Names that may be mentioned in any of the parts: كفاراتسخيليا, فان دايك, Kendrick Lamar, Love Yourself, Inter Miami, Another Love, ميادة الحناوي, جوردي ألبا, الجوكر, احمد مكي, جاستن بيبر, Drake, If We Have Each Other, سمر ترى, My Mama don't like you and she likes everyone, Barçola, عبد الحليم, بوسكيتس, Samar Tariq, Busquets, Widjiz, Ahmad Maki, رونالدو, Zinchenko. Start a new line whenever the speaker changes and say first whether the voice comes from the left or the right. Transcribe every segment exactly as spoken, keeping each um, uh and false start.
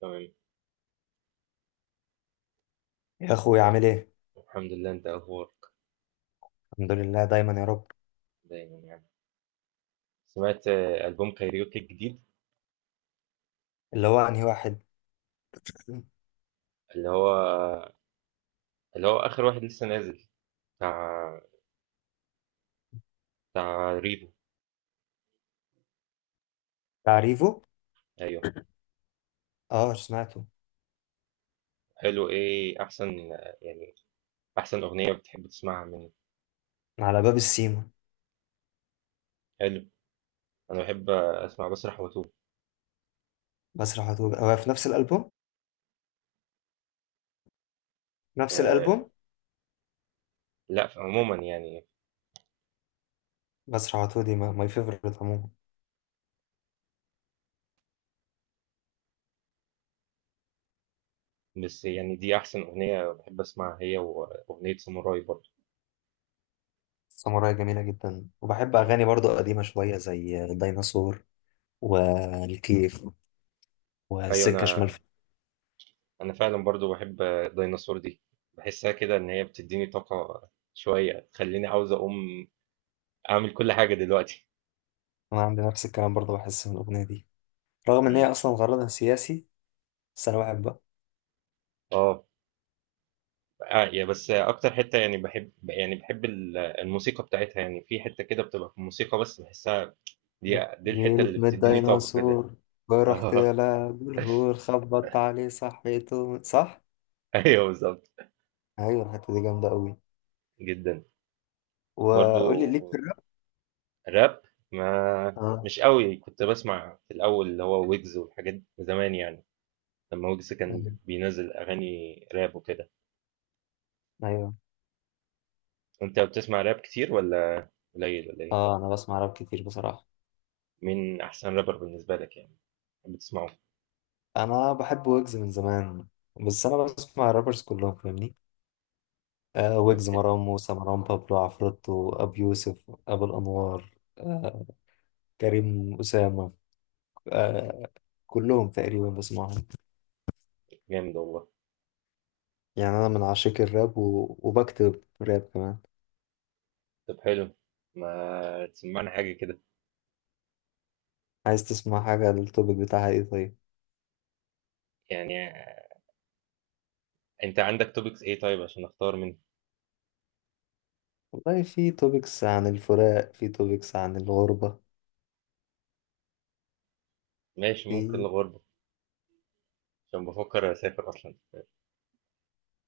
right: تمام.
left: يا اخويا عامل ايه؟
right: الحمد لله، انت اخبارك؟
left: الحمد لله دايما يا رب.
right: دايما يعني. سمعت آه، البوم كايريوكي الجديد؟
left: اللي هو انهي واحد؟
right: اللي هو اللي هو اخر واحد لسه نازل، بتاع، بتاع ريفو.
left: تعريفه.
right: ايوه.
left: اه، سمعته.
right: حلو، ايه احسن آه، يعني احسن اغنيه بتحب تسمعها منه؟
left: على باب السيما.
right: حلو. انا بحب آه، اسمع بسرح واتوه.
left: بسرح وتوه هو في نفس الالبوم؟ نفس
right: أه.
left: الالبوم.
right: لا، عموما يعني.
left: بسرح وتوه دي ماي فيفورت عموما.
right: بس يعني دي احسن اغنيه بحب اسمعها، هي واغنيه ساموراي برضه.
left: ساموراي جميله جدا، وبحب
right: مم.
left: اغاني برضو قديمه شويه زي الديناصور والكيف
right: ايوه
left: وسكه شمال
right: انا
left: في-
right: انا فعلا برضو بحب الديناصور دي. بحسها كده ان هي بتديني طاقة شوية، تخليني عاوز اقوم اعمل كل حاجة دلوقتي.
left: انا عندي نفس الكلام برضو، بحس من الاغنيه دي رغم ان
right: مم.
left: هي اصلا غرضها سياسي، بس انا بحبها.
right: اه. آه، يا بس اكتر حتة يعني بحب، يعني بحب ال- الموسيقى بتاعتها. يعني في حتة كده بتبقى في الموسيقى بس بحسها، دي دي الحتة اللي
left: جيت من
right: بتديني طاقة كده.
left: الديناصور ورحت
right: اه،
left: لعب الهور، خبطت عليه صحيته، صح.
right: ايوه بالظبط.
left: ايوه الحته دي جامده قوي.
right: جدا. برضو.
left: وقول لي ليك في الراب.
right: راب. ما
left: اه.
right: مش قوي، كنت بسمع في الاول اللي هو ويجز والحاجات زمان يعني، لما ويجز
left: ايوه،
right: كان بينزل اغاني راب وكده.
left: ايوه.
right: انت بتسمع راب كتير ولا قليل ولا ايه؟
left: اه انا بسمع راب كتير بصراحه.
right: مين احسن رابر بالنسبه لك يعني بتحب تسمعه؟
left: انا بحب ويجز من زمان، بس انا
right: مم.
left: بسمع الرابرز كلهم فاهمني. آه
right: طب
left: ويجز،
right: حلو.
left: مروان موسى، مروان بابلو، عفروتو، ابي يوسف، ابو الانوار، آه كريم اسامه، آه كلهم تقريبا بسمعهم.
right: جامد والله.
left: يعني انا من عشاق الراب و... وبكتب راب كمان.
right: طب حلو، ما تسمعنا حاجه كده.
left: عايز تسمع حاجه؟ التوبيك بتاعها ايه طيب؟
right: يعني انت عندك توبكس ايه طيب عشان اختار منه؟
left: والله في توبكس عن الفراق، في توبكس عن الغربة.
right: ماشي، ممكن
left: في
right: الغربه، عشان بفكر اسافر اصلا.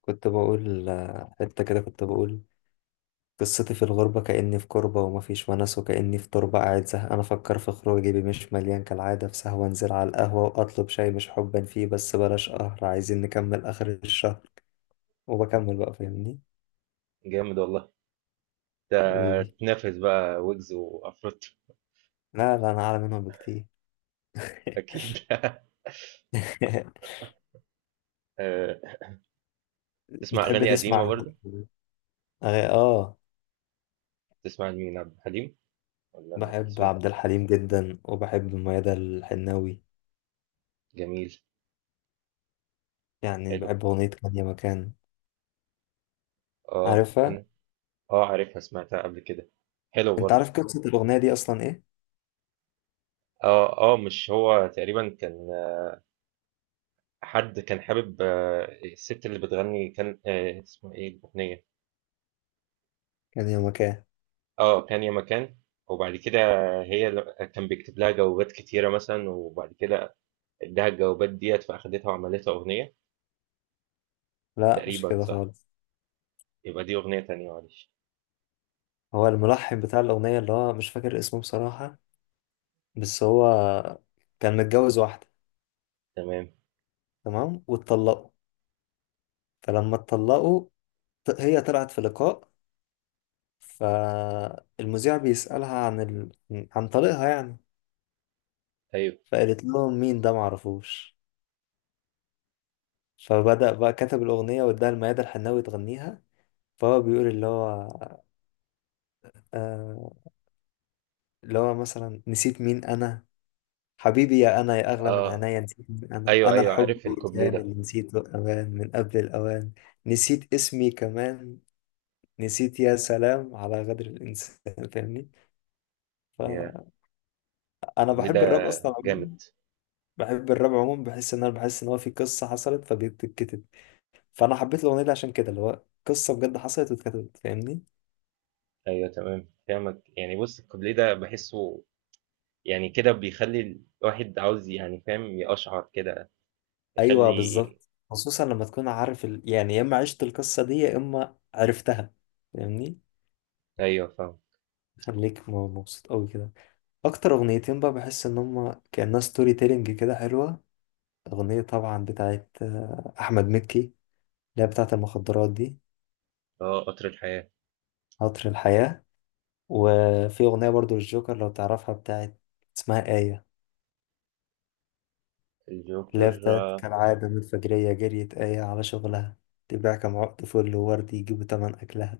left: كنت بقول، آه، حتة كده كنت بقول: قصتي في الغربة كأني في كربة، ومفيش ونس وكأني في تربة، قاعد زهقان أفكر في خروج جيبي مش مليان كالعادة، في سهوة أنزل على القهوة وأطلب شاي مش حبا فيه بس بلاش قهر، عايزين نكمل آخر الشهر. وبكمل بقى فاهمني.
right: جامد والله. ده
left: حبيبي.
right: تنافس بقى ويجز وافروت.
left: لا لا، أنا أعلى منهم بكتير.
right: اكيد. آه، تسمع
left: بتحب
right: اغاني
left: تسمع
right: قديمه برضه؟
left: أغا- آه.
right: تسمع مين، عبد الحليم ولا ام
left: بحب
right: كلثوم؟
left: عبد الحليم جدا، وبحب ميادة الحناوي.
right: جميل.
left: يعني
right: حلو.
left: بحب أغنية كان يا مكان،
right: اه
left: عارفها؟
right: انا. اه عارفها، سمعتها قبل كده، حلو
left: أنت
right: برضه.
left: عارف قصة الأغنية دي أصلا إيه؟
right: اه اه، مش هو تقريبا كان، حد كان حابب آه، الست اللي بتغني، كان آه، اسمها ايه الاغنيه؟
left: كان يومك ايه.
right: اه، كان يا مكان. وبعد كده هي ل- كان بيكتب لها جوابات كتيره مثلا، وبعد كده اداها الجوابات ديت، فاخدتها وعملتها اغنيه.
left: لا، مش
right: تقريبا
left: كده
right: صح؟
left: خالص.
right: يبقى دي اغنيه تانية، معلش.
left: هو الملحن بتاع الأغنية، اللي هو مش فاكر اسمه بصراحة، بس هو كان متجوز واحدة.
right: تمام.
left: تمام، واتطلقوا. فلما اتطلقوا، ط- هي طلعت في لقاء، فالمذيع بيسألها عن ال... عن طريقها يعني.
right: ايوه.
left: فقالت لهم مين ده معرفوش. فبدأ بقى كتب الأغنية واداها لميادة الحناوي تغنيها. فهو بيقول اللي هو، آه، اللي هو مثلا: نسيت مين أنا، حبيبي يا أنا يا أغلى من
right: اه
left: عينيا، نسيت من أنا،
right: ايوه
left: أنا
right: ايوه،
left: الحب
right: عارف الكوبليه
left: والكلام
right: ده.
left: اللي نسيته أوان من قبل الأوان، نسيت اسمي كمان، نسيت، يا سلام على غدر الإنسان. فاهمني؟
right: يا،
left: فأنا
right: الكوبليه ده
left: بحب الراب أصلا
right: جامد.
left: عموما. بحب الراب عموما، بحس إن أنا بحس إن هو في قصة حصلت فبتتكتب. فأنا حبيت الأغنية دي عشان كده، اللي هو قصة بجد حصلت واتكتبت فاهمني.
right: ايوه تمام فاهمك. يعني بص، الكوبليه ده بحسه، يعني كده بيخلّي الواحد عاوز، يعني فاهم، يقشعر كده،
left: أيوه
right: يخلّي.
left: بالظبط، خصوصا لما تكون عارف ال... يعني يا إما عشت القصة دي يا إما عرفتها، فاهمني.
right: أيوه فاهمه.
left: خليك م- مبسوط أوي كده. اكتر اغنيتين بقى بحس ان هما كأنها ستوري تيلينج كده حلوة: اغنية طبعا بتاعت آه، احمد مكي اللي هي بتاعت المخدرات دي،
right: آه، قطر الحياة.
left: عطر الحياة. وفي اغنية برضو للجوكر لو تعرفها، بتاعت، اسمها آية. اللي هي
right: الجوكر
left: بتاعت
right: آه،
left: كالعادة من الفجرية جريت آية على شغلها، تبيع كم عقد فل وورد يجيبوا تمن أكلها.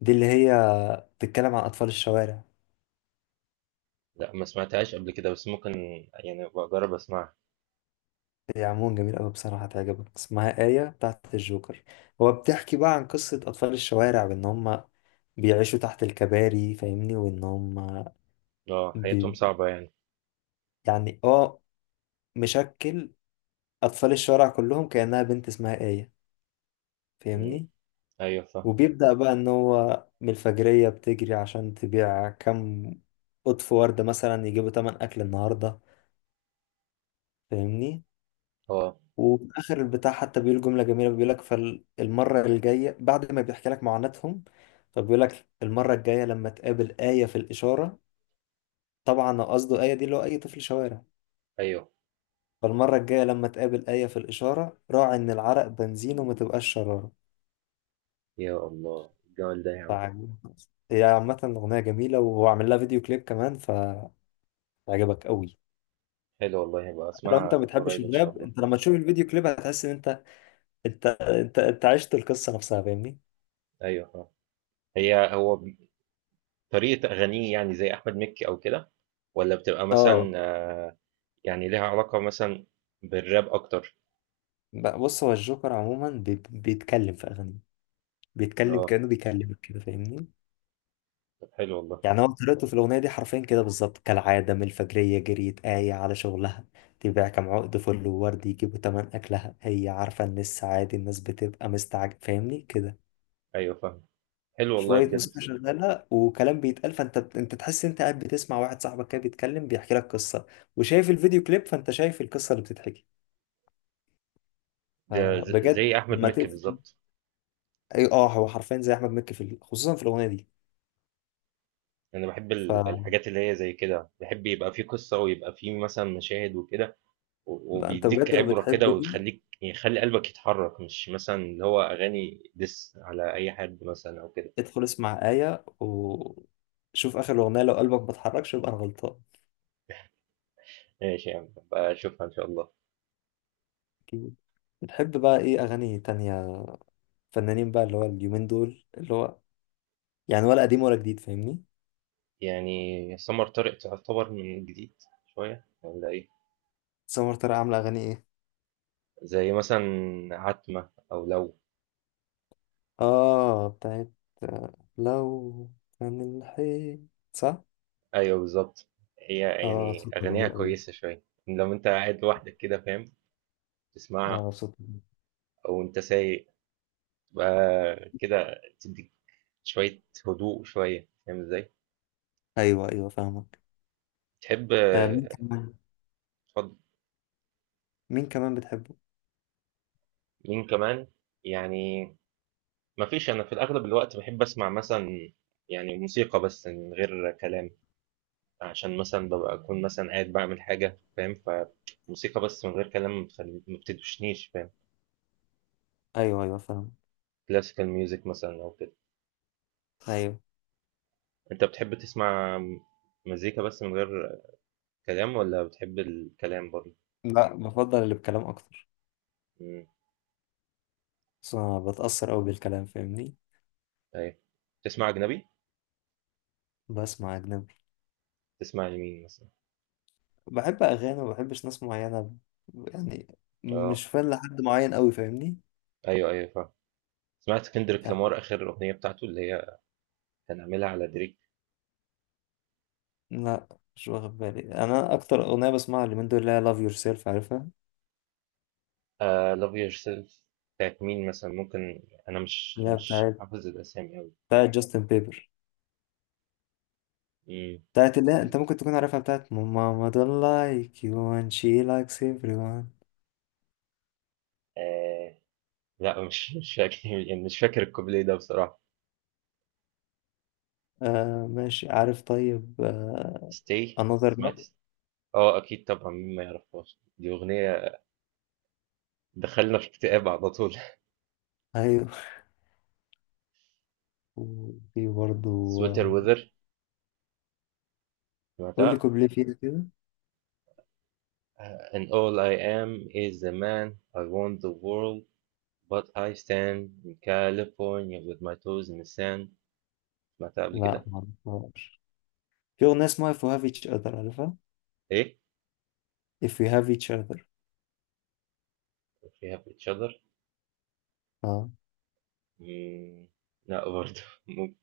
left: دي اللي هي بتتكلم عن أطفال الشوارع.
right: لأ ما سمعتهاش قبل كده، بس ممكن يعني أبقى أجرّب أسمعها.
left: هي عموما جميل قوي بصراحة، هتعجبك، اسمها آية بتاعت الجوكر. هو بتحكي بقى عن قصة أطفال الشوارع بإن هم بيعيشوا تحت الكباري فاهمني، وإن هم
right: آه، حياتهم
left: بي...
right: صعبة يعني.
left: يعني اه، مشكل أطفال الشوارع كلهم كأنها بنت اسمها آية،
right: إمم،
left: فاهمني.
right: أيوه فاهمه.
left: وبيبدأ بقى إن هو من الفجرية بتجري عشان تبيع كم قطف وردة مثلا يجيبوا تمن أكل النهاردة، فاهمني.
right: آه،
left: وفي اخر البتاع حتى بيقول جمله جميله، بيقول لك فالمره الجايه، بعد ما بيحكي لك معاناتهم، فبيقول لك المره الجايه لما تقابل ايه في الاشاره، طبعا قصده ايه دي اللي هو اي طفل شوارع،
right: أيوه.
left: فالمره الجايه لما تقابل ايه في الاشاره راعي ان العرق بنزين وما تبقاش شراره.
right: يا الله! الجمال ده يا عم.
left: فعجب. هي عامة أغنية جميلة، وهو عامل لها فيديو كليب كمان، فهيعجبك قوي.
right: حلو والله، هابقى
left: لو أنت ما
right: أسمعها
left: بتحبش
right: قريب إن شاء
left: الراب،
right: الله.
left: أنت لما تشوف الفيديو كليب هتحس إن أنت، أنت أنت أنت عشت القصة نفسها، فاهمني؟
right: أيوه فاهمه. هي هو ب، طريقة أغانيه يعني زي أحمد مكي أو كده، والّا بتبقى مثلًا
left: اه.
right: آه، يعني ليها علاقة مثلًا بالراب أكتر؟
left: بقى بص، هو الجوكر عموما بي- بيتكلم في اغانيه بيتكلم
right: آه،
left: كانه بيكلمك كده، فاهمني.
right: طب حلو والله.
left: يعني هو طريقته في الاغنيه دي حرفيا كده بالظبط: كالعاده من الفجريه جريت ايه على شغلها، تبيع كام عقد فل وورد يجيبوا تمن اكلها. هي عارفه ان السعادة الناس بتبقى مستعجب فاهمني كده.
right: أيوه فاهمك. حلو والله
left: شويه
right: بجد.
left: موسيقى شغاله وكلام بيتقال، فانت انت تحس انت قاعد بتسمع واحد صاحبك كده بيتكلم بيحكي لك قصه، وشايف الفيديو كليب فانت شايف القصه اللي بتتحكي.
right: ده
left: آه،
right: ز
left: بجد،
right: زي أحمد
left: لما
right: مكي
left: تقفل.
right: بالضبط.
left: اي اه هو حرفيا زي احمد مكي في ال- خصوصا في الاغنيه دي.
right: أنا باحب
left: ف
right: ال الحاجات اللي هي زي كده، باحب يبقى في قصة ويبقى في مثلًا مشاهد وكده، و
left: لا، انت
right: وبيدّيك
left: بجد لو
right: عبرة كده
left: بتحب دي،
right: ويخلّيك، يعني يخلّي قلبك يتحرّك، مش مثلًا اللي هو أغاني diss على أي حد مثلًا أو كده.
left: ادخل اسمع آية وشوف اخر اغنية، لو قلبك ما اتحركش يبقى انا غلطان.
right: ماشي يا عم، هابقى أشوفها إن شاء الله.
left: اكيد. بتحب بقى ايه اغاني تانية، فنانين بقى اللي هو اليومين دول، اللي هو يعني، ولا قديم ولا جديد، فاهمني؟
right: يعني سمر طارق تعتبر من الجديد شوية والّا إيه؟
left: سمر ترى عاملة اغاني ايه.
right: زي مثلًا عتمة أو لو.
left: اه بتاعت، آه، لو كان الحيط، صح.
right: أيوه بالضبط. هي،
left: اه
right: يعني
left: صوتها
right: أغانيها
left: جميل قوي.
right: كويسة شوية، لو أنت قاعد لوحدك كده فاهم؟ تسمعها
left: اه صوتها جميل.
right: او انت سايق بقى كده، تديك شوية هدوء شوية، فاهم ازاي؟
left: ايوه، ايوه فاهمك.
right: تحب
left: آه، مين
right: آه،
left: كمان.
right: اتفضل.
left: مين كمان بتحبه.
right: مين كمان؟ يعني مفيش، انا في الاغلب الوقت بحب اسمع مثلا، يعني موسيقى بس من غير كلام، عشان مثلا ببقى اكون مثلا قاعد بعمل حاجة فاهم، فموسيقى بس من غير كلام ما بتخلي- ما بتدوشنيش فاهم.
left: ايوه، ايوه فاهم.
right: كلاسيكال ميوزك مثلا او كده.
left: ايوه.
right: انت بتحب تسمع مزيكا بس من غير كلام ولا بتحب الكلام برضه؟
left: لا، بفضل اللي بكلام اكتر،
right: مم،
left: بس أنا بتأثر أوي بالكلام فاهمني.
right: ايوه. تسمع اجنبي؟
left: بسمع أجنبي.
right: تسمع لمين مثلًا؟
left: بحب أغاني وما بحبش ناس معينة، يعني
right: آه،
left: مش فان لحد معين أوي، فاهمني.
right: أيوه، أيوه فاهمك. سمعت كندريك
left: يعني
right: لامار آخر الأغنية بتاعته اللي هي كان عاملها على دريك؟
left: لا، مش واخد بالي. أنا أكتر أغنية بسمعها اليومين دول اللي هي Love Yourself، عارفها؟
right: آآ love yourself، بتاعة مين مثلًا ممكن؟ أنا مش
left: اللي هي
right: مش
left: بتاعت
right: حافظ الأسامي أوي.
left: بتاعت جاستن بيبر.
right: إمم،
left: بتاعت اللي هي، أنت ممكن تكون عارفها، بتاعت My Mama don't like you and she likes everyone.
right: آآ لأ، مش مش فاكر، يعني مش فاكر الكوبليه ده بصراحة.
left: آه ماشي، عارف طيب. آه
right: stay.
left: Another
right: سمعت،
left: Love.
right: آه أكيد طبعًا، مين ما يعرفهاش، دي أغنية تدخّلنا في اكتئاب على طول.
left: أيوه. وفي برضه،
right: sweater
left: آه،
right: weather،
left: قول لي
right: سمعتها؟
left: كوبليه فيها كده.
right: آآ and all I am is a man I want the world, but I stand in California with my toes in the sand. سمعتها قبل
left: لا،
right: كده؟
left: معرفهاش. في أغنية اسمها If We Have Each Other، عارفها؟
right: ايه.
left: If We Have Each Other.
right: we have each other.
left: اه
right: مم، لا برضه. مم-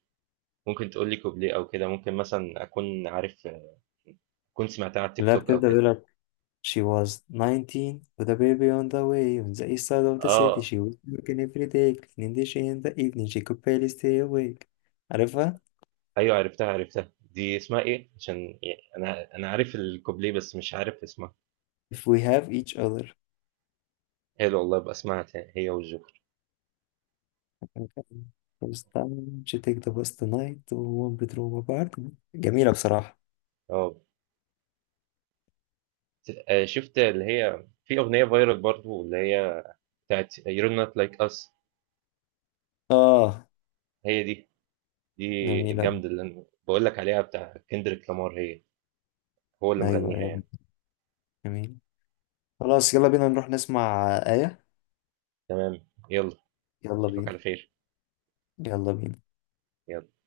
right: ممكن تقول لي كوبليه او كده، ممكن مثلا اكون عارف، كنت سمعتها على التيك
left: اللي هي
right: توك او
left: بتبدأ
right: كده.
left: بيقول لك: She was nineteen with a baby on the way on the east side of the city,
right: اه
left: she was working every day cleaning the dishes in the evening she could barely stay awake. عارفها؟
right: ايوه، عرفتها عرفتها. دي اسمها ايه؟ عشان يعني انا انا عارف الكوبليه بس مش عارف اسمها.
left: If we have each other.
right: حلو والله، ابقى اسمعها تاني هي والجوكر.
left: first time she take the bus tonight to one bedroom apartment. جميلة بصراحة.
right: اه. ت- آه، شفت اللي هي في اغنيه فايرال برضه، اللي هي بتاعت You're not like us؟
left: اه
right: هي دي، دي
left: جميلة.
right: جامدة، اللي أنا بقول لك عليها بتاع كندريك لامار، هي هو اللي
left: ايوه،
right: مغنيها
left: ايوه
right: يعني.
left: جميلة. خلاص، يلا بينا نروح نسمع آية.
right: تمام، يلا.
left: يلا
right: أشوفك
left: بينا.
right: على خير.
left: يلا بينا.
right: يلا.